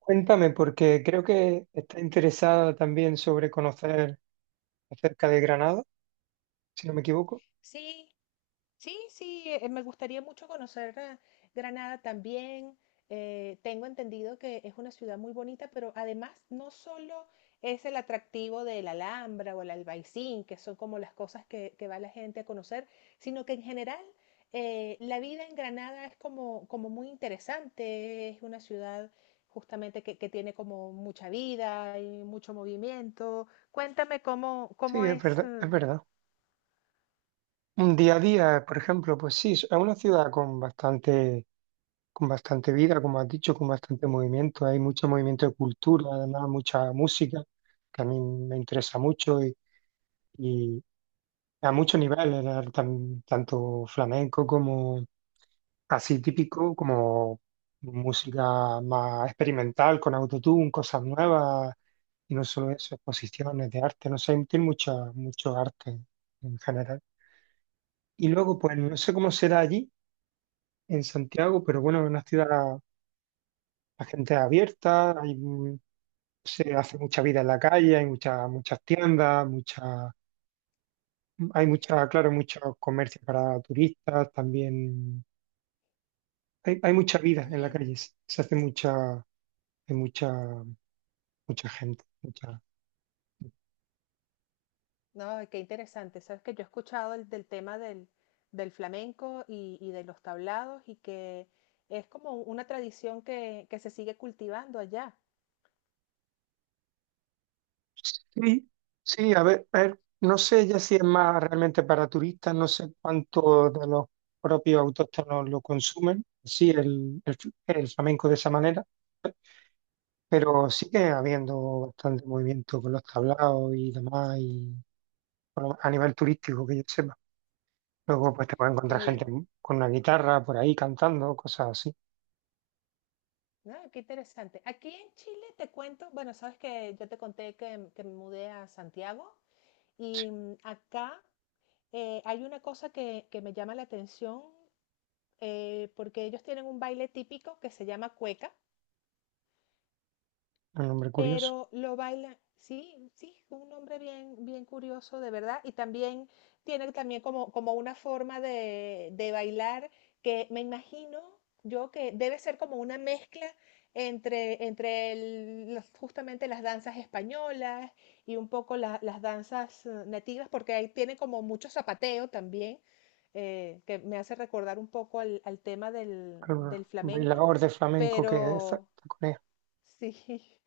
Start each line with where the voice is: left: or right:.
right: Cuéntame, porque creo que está interesada también sobre conocer acerca de Granada, si no me equivoco.
left: Sí, sí, sí, me gustaría mucho conocer Granada también. Tengo entendido que es una ciudad muy bonita, pero además no solo es el atractivo de la Alhambra o el Albaicín, que son como las cosas que va la gente a conocer, sino que en general la vida en Granada es como muy interesante. Es una ciudad justamente que tiene como mucha vida y mucho movimiento. Cuéntame cómo,
right: Sí,
left: cómo
right: es
left: es.
right: verdad, es verdad. Un día a día, por ejemplo, pues sí, es una ciudad con con bastante vida, como has dicho, con bastante movimiento. Hay mucho movimiento de cultura, además mucha música, que a mí me interesa mucho y a muchos niveles, tanto flamenco como así típico, como música más experimental, con autotune, cosas nuevas. Y no solo eso, exposiciones de arte, no sé, tiene mucho arte en general. Y luego, pues no sé cómo será allí, en Santiago, pero bueno, es una ciudad, la gente es abierta, hay, se hace mucha vida en la calle, hay muchas tiendas, claro, muchos comercios para turistas, también hay mucha vida en la
left: Sí.
right: calle, se hay mucha, mucha gente.
left: No, qué interesante. Sabes que yo he escuchado del tema del flamenco y de los tablados y que es como una tradición que se sigue cultivando allá.
right: Sí, sí, a ver, no sé ya si es más realmente para turistas, no sé cuánto de los propios autóctonos lo consumen, sí, el flamenco de esa manera, pero sigue habiendo bastante movimiento con los tablaos y demás, y bueno, a nivel turístico que yo sepa. Luego pues te puedes
left: Qué
right: encontrar gente
left: bien.
right: con una guitarra por ahí cantando, cosas así.
left: No, qué interesante. Aquí en Chile te cuento, bueno, sabes que yo te conté que me mudé a Santiago
right: Sí.
left: y acá hay una cosa que me llama la atención porque ellos tienen un baile típico que se llama cueca,
right: Un nombre curioso.
left: pero lo baila, sí, sí, un hombre bien, bien curioso, de verdad, y también tiene también como una forma de bailar que me imagino yo que debe ser como una mezcla entre justamente las danzas españolas y un poco las danzas nativas, porque ahí tiene como mucho zapateo también, que me hace recordar un poco al tema del
right: Un
left: flamenco,
right: bailador de flamenco que es
left: pero
right: Corea.
left: sí.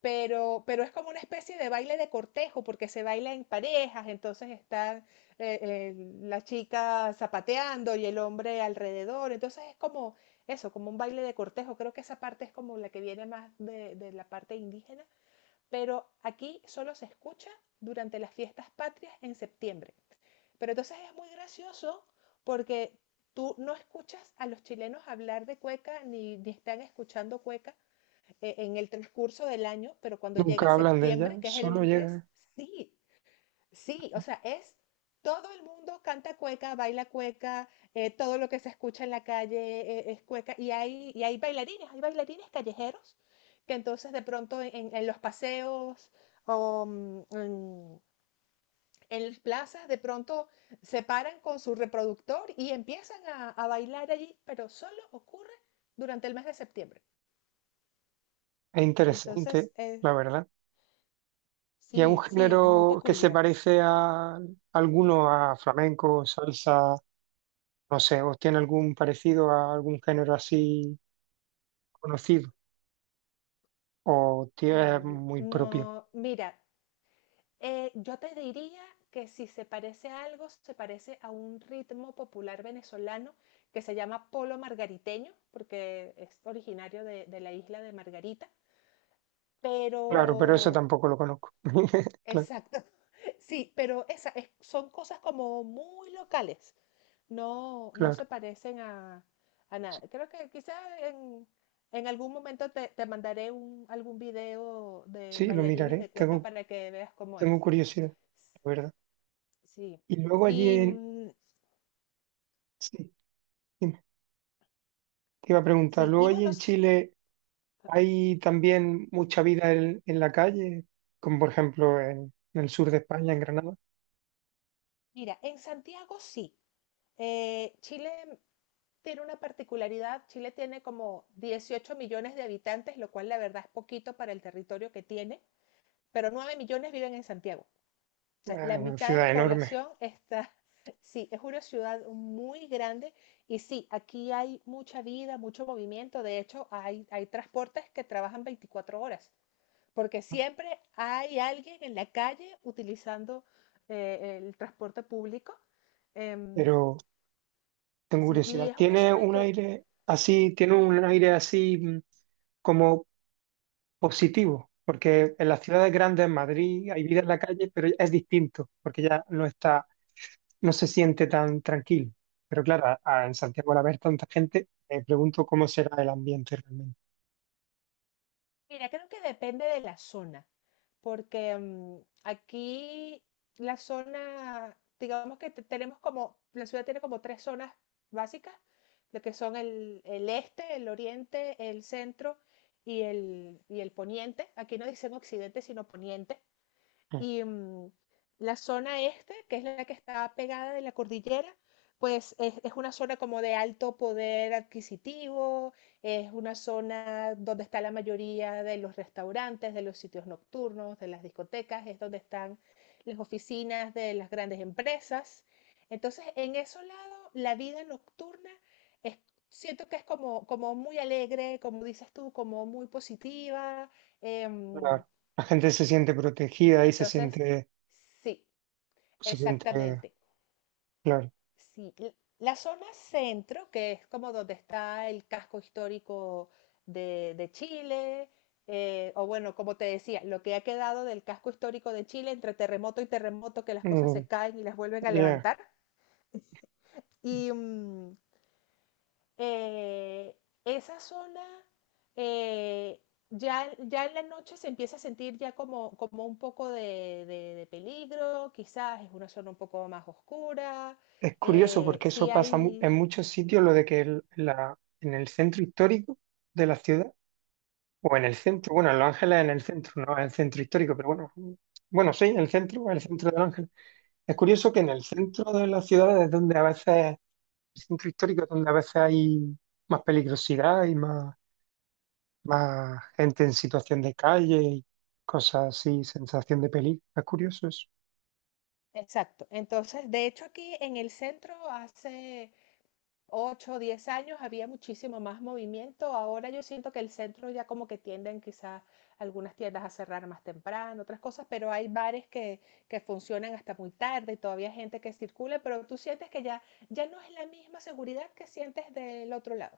left: Pero es como una especie de baile de cortejo, porque se baila en parejas, entonces están eh, eh, la chica zapateando y el hombre alrededor, entonces es como eso, como un baile de cortejo, creo que esa parte es como la que viene más de la parte indígena, pero aquí solo se escucha durante las fiestas patrias en septiembre. Pero entonces es muy gracioso porque tú no escuchas a los chilenos hablar de cueca ni están escuchando cueca, en el transcurso del año, pero cuando llega
right: Nunca hablan de ella,
left: septiembre, que es el
right: solo
left: mes,
right: llega.
left: sí, sí, o sea, es todo el mundo canta cueca, baila cueca, todo lo que se escucha en la calle es cueca, y hay bailarines, hay bailarines callejeros que entonces de pronto en los paseos o en las plazas de pronto se paran con su reproductor y empiezan a bailar allí, pero solo ocurre durante el mes de septiembre.
right: Es
left: Entonces,
right: interesante,
left: es...
right: la verdad. Y es un
left: Sí, sí, muy
right: género que se
left: peculiar.
right: parece a alguno a flamenco, salsa, no sé, o tiene algún parecido a algún género así conocido, o tiene
left: Guau,
right: muy
left: no,
right: propio.
left: mira, yo te diría que si se parece a algo, se parece a un ritmo popular venezolano que se llama polo margariteño, porque es originario de la isla de Margarita,
right: Claro, pero eso
left: pero...
right: tampoco lo conozco. Claro,
left: Exacto. Sí, pero son cosas como muy locales. No, no
right: claro.
left: se parecen a nada.
right: Sí,
left: Creo que quizá en, en algún momento te mandaré algún video de
right: sí, lo
left: bailarines de
right: miraré.
left: cueca para que veas cómo es.
right: Tengo curiosidad, la verdad.
left: Sí.
right: Y luego allí
left: Y,
right: en. Sí, dime. Te iba a preguntar,
left: sí,
right: luego
left: y
right: allí
left: bueno,
right: en Chile hay también mucha vida en la calle, como por ejemplo en el sur de España, en Granada,
left: mira, en Santiago sí. Chile tiene una particularidad. Chile tiene como 18 millones de habitantes, lo cual la verdad es poquito para el territorio que tiene, pero 9 millones viven en Santiago. O sea, la
right: es una
left: mitad de
right: ciudad
left: la
right: enorme,
left: población está... Sí, es una ciudad muy grande y sí, aquí hay mucha vida, mucho movimiento. De hecho, hay transportes que trabajan 24 horas, porque siempre hay alguien en la calle utilizando el transporte público. Em,
right: pero tengo
left: sí, y
right: curiosidad,
left: es una zona que... Sí.
right: tiene un aire así como positivo? Porque en las ciudades grandes, en Madrid, hay vida en la calle, pero es distinto, porque ya no está, no se siente tan tranquilo. Pero claro, en Santiago al haber tanta gente, me pregunto cómo será el ambiente realmente.
left: Mira, creo que depende de la zona, porque aquí la zona, digamos que tenemos la ciudad tiene como tres zonas básicas, lo que son el este, el oriente, el centro y el poniente. Aquí no dicen occidente, sino poniente.
right: Mm.
left: Y la zona este, que es la que está pegada de la cordillera, pues es una zona como de alto poder adquisitivo, es una zona donde está la mayoría de los restaurantes, de los sitios nocturnos, de las discotecas, es donde están las oficinas de las grandes empresas. Entonces, en ese lado, la vida nocturna es, siento que es como muy alegre, como dices tú, como muy positiva. em,
right: La, la gente se siente protegida y
left: entonces, sí.
right: se siente,
left: Exactamente.
right: claro.
left: Sí, la zona centro, que es como donde está el casco histórico de Chile, o bueno, como te decía, lo que ha quedado del casco histórico de Chile entre terremoto y terremoto, que las cosas
right: Mm,
left: se caen y las vuelven a
right: ya.
left: levantar. Y, eh, esa zona eh, ya en la noche se empieza a sentir ya como un poco de peligro, quizás es una zona un poco más oscura,
right: Es curioso porque eso
left: sí
right: pasa en
left: hay.
right: muchos sitios, lo de que en el centro histórico de la ciudad, o en el centro, bueno, en Los Ángeles en el centro, no en el centro histórico, pero bueno, bueno, sí, en el centro de Los Ángeles. Es curioso que en el centro de las ciudades es donde a veces, el centro histórico es donde a veces hay más peligrosidad y más gente en situación de calle y cosas así, sensación de peligro. Es curioso eso.
left: Exacto. Entonces, de hecho, aquí en el centro hace 8 o 10 años había muchísimo más movimiento. Ahora yo siento que el centro ya como que tienden quizás algunas tiendas a cerrar más temprano, otras cosas, pero hay bares que funcionan hasta muy tarde y todavía hay gente que circula, pero tú sientes que ya no es la misma seguridad que sientes del otro lado.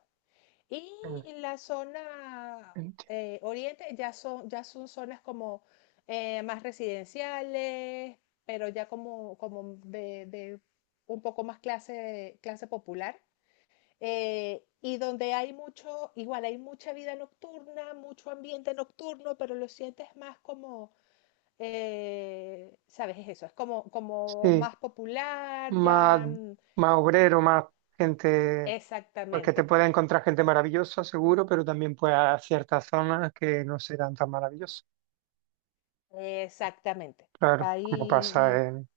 left: Y
right: Mm,
left: en la zona
right: entiendo.
left: oriente ya son zonas como más residenciales, pero ya como de un poco más clase popular. Y donde hay mucho, igual hay mucha vida nocturna, mucho ambiente nocturno, pero lo sientes más como, ¿sabes? Es eso, es como
right: Sí,
left: más popular,
right: más,
left: ya,
right: más obrero, más gente, porque te
left: exactamente,
right: puede encontrar gente maravillosa, seguro, pero también pues a ciertas zonas que no serán tan maravillosas.
left: exactamente.
right: Claro, como
left: Ahí...
right: pasa en.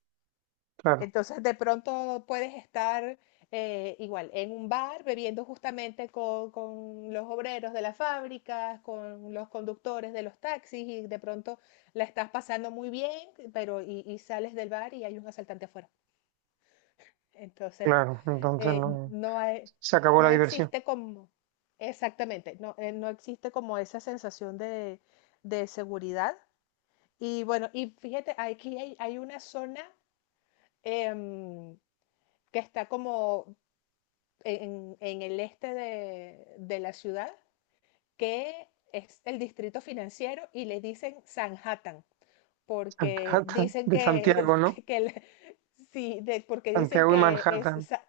right: Claro,
left: Entonces, de pronto puedes estar igual en un bar bebiendo justamente con los obreros de las fábricas, con los conductores de los taxis y de pronto la estás pasando muy bien, pero y sales del bar y hay un asaltante afuera. Entonces,
right: claro, entonces no.
left: no hay,
right: Se acabó la
left: no
right: diversión.
left: existe como... Exactamente, no, no existe como esa sensación de seguridad. Y bueno, y fíjate, aquí hay una zona... em, que está como en el este de la ciudad, que es el distrito financiero y le dicen Sanhattan, porque
right: Manhattan,
left: dicen
right: de
left: que,
right: Santiago, ¿no?
left: que, que sí, porque dicen
right: Santiago y
left: que
right: Manhattan.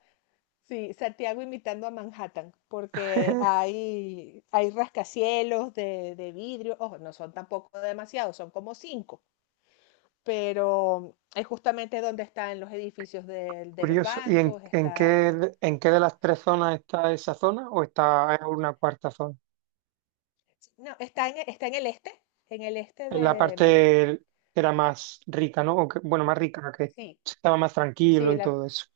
left: sí, Santiago imitando a Manhattan, porque hay rascacielos de vidrio, ojo, no son tampoco demasiados, son como cinco, pero es justamente donde están los edificios de los
right: Curioso. ¿Y
left: bancos, está...
right: en qué de las tres zonas está esa zona o está en una cuarta zona?
left: No, está en el este
right: En la
left: de...
right: parte que era más rica, ¿no? O bueno, más rica, que
left: sí,
right: estaba más
left: sí,
right: tranquilo y todo eso.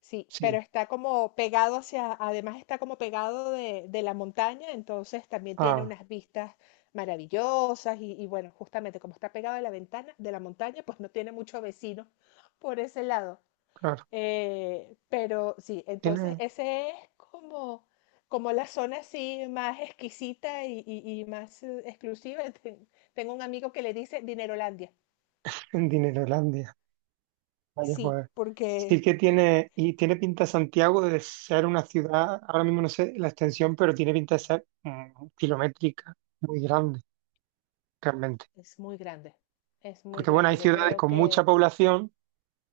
left: sí, pero
right: Sí.
left: está como pegado hacia, además está como pegado de la montaña, entonces también tiene
right: Ah,
left: unas vistas maravillosas y bueno, justamente como está pegado de la ventana, de la montaña, pues no tiene mucho vecino por ese lado.
right: claro.
left: Pero sí, entonces
right: Tiene
left: ese es como la zona así más exquisita y más exclusiva. Tengo un amigo que le dice Dinerolandia.
right: un Dinerolandia. Vaya,
left: Sí,
right: pues. Sí
left: porque...
right: que tiene, y tiene pinta Santiago de ser una ciudad, ahora mismo no sé la extensión, pero tiene pinta de ser kilométrica, muy grande, realmente.
left: Es muy grande, es muy
right: Porque bueno, hay
left: grande. Yo
right: ciudades
left: creo
right: con mucha
left: que
right: población,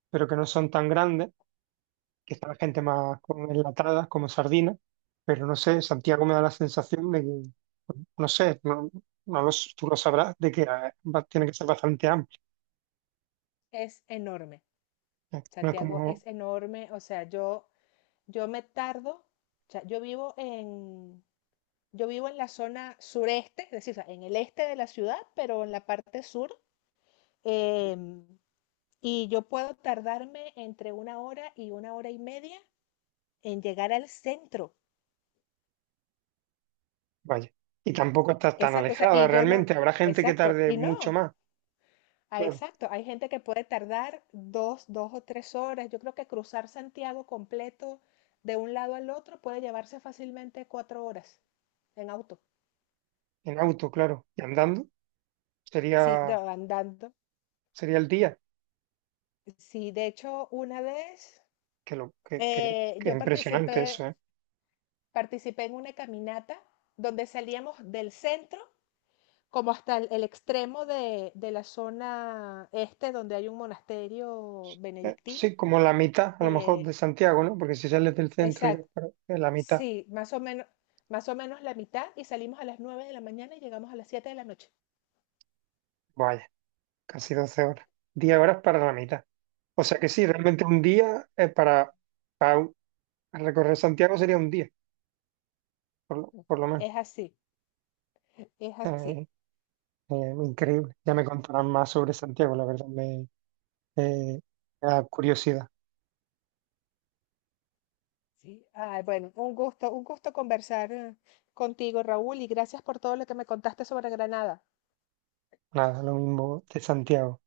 right: pero que no son tan grandes quizá la gente más como enlatada, como sardina, pero no sé, Santiago me da la sensación de que, no sé, no, no lo s- tú lo sabrás, de que tiene que ser bastante amplia,
left: es enorme.
right: ¿eh? No es
left: Santiago
right: como,
left: es enorme. O sea, yo me tardo. O sea, yo vivo en la zona sureste, es decir, o sea, en el este de la ciudad, pero en la parte sur. em, y yo puedo tardarme entre una hora y media en llegar al centro.
right: vaya, y tampoco está tan
left: Exacto, o sea,
right: alejada
left: y yo no,
right: realmente, habrá gente que
left: exacto.
right: tarde
left: Y
right: mucho
left: no,
right: más,
left: ah,
right: claro,
left: exacto, hay gente que puede tardar dos o tres horas. Yo creo que cruzar Santiago completo de un lado al otro puede llevarse fácilmente 4 horas en auto.
right: en auto, claro, y andando,
left: Sí,
right: sería,
left: andando.
right: sería el día,
left: Sí, de hecho, una vez
right: que lo, que
left: yo
right: impresionante
left: participé,
right: eso, ¿eh?
left: participé en una caminata donde salíamos del centro como hasta el extremo de la zona este donde hay un monasterio benedictino.
right: Sí, como la mitad, a lo mejor, de
left: Eh,
right: Santiago, ¿no? Porque si sales del centro y vas para la mitad,
left: Sí más o menos la mitad y salimos a las 9 de la mañana y llegamos a las 7 de la noche.
right: vaya. Casi 12 horas. 10 horas para la mitad. O sea que sí, realmente un día para un- para recorrer Santiago sería un día, por lo menos.
left: Es así, es
right: Eh,
left: así.
right: increíble. Ya me contarán más sobre Santiago, la verdad eh, me da curiosidad.
left: Sí. Ay, bueno, un gusto conversar contigo, Raúl, y gracias por todo lo que me contaste sobre Granada.
right: Nada, lo mismo de Santiago.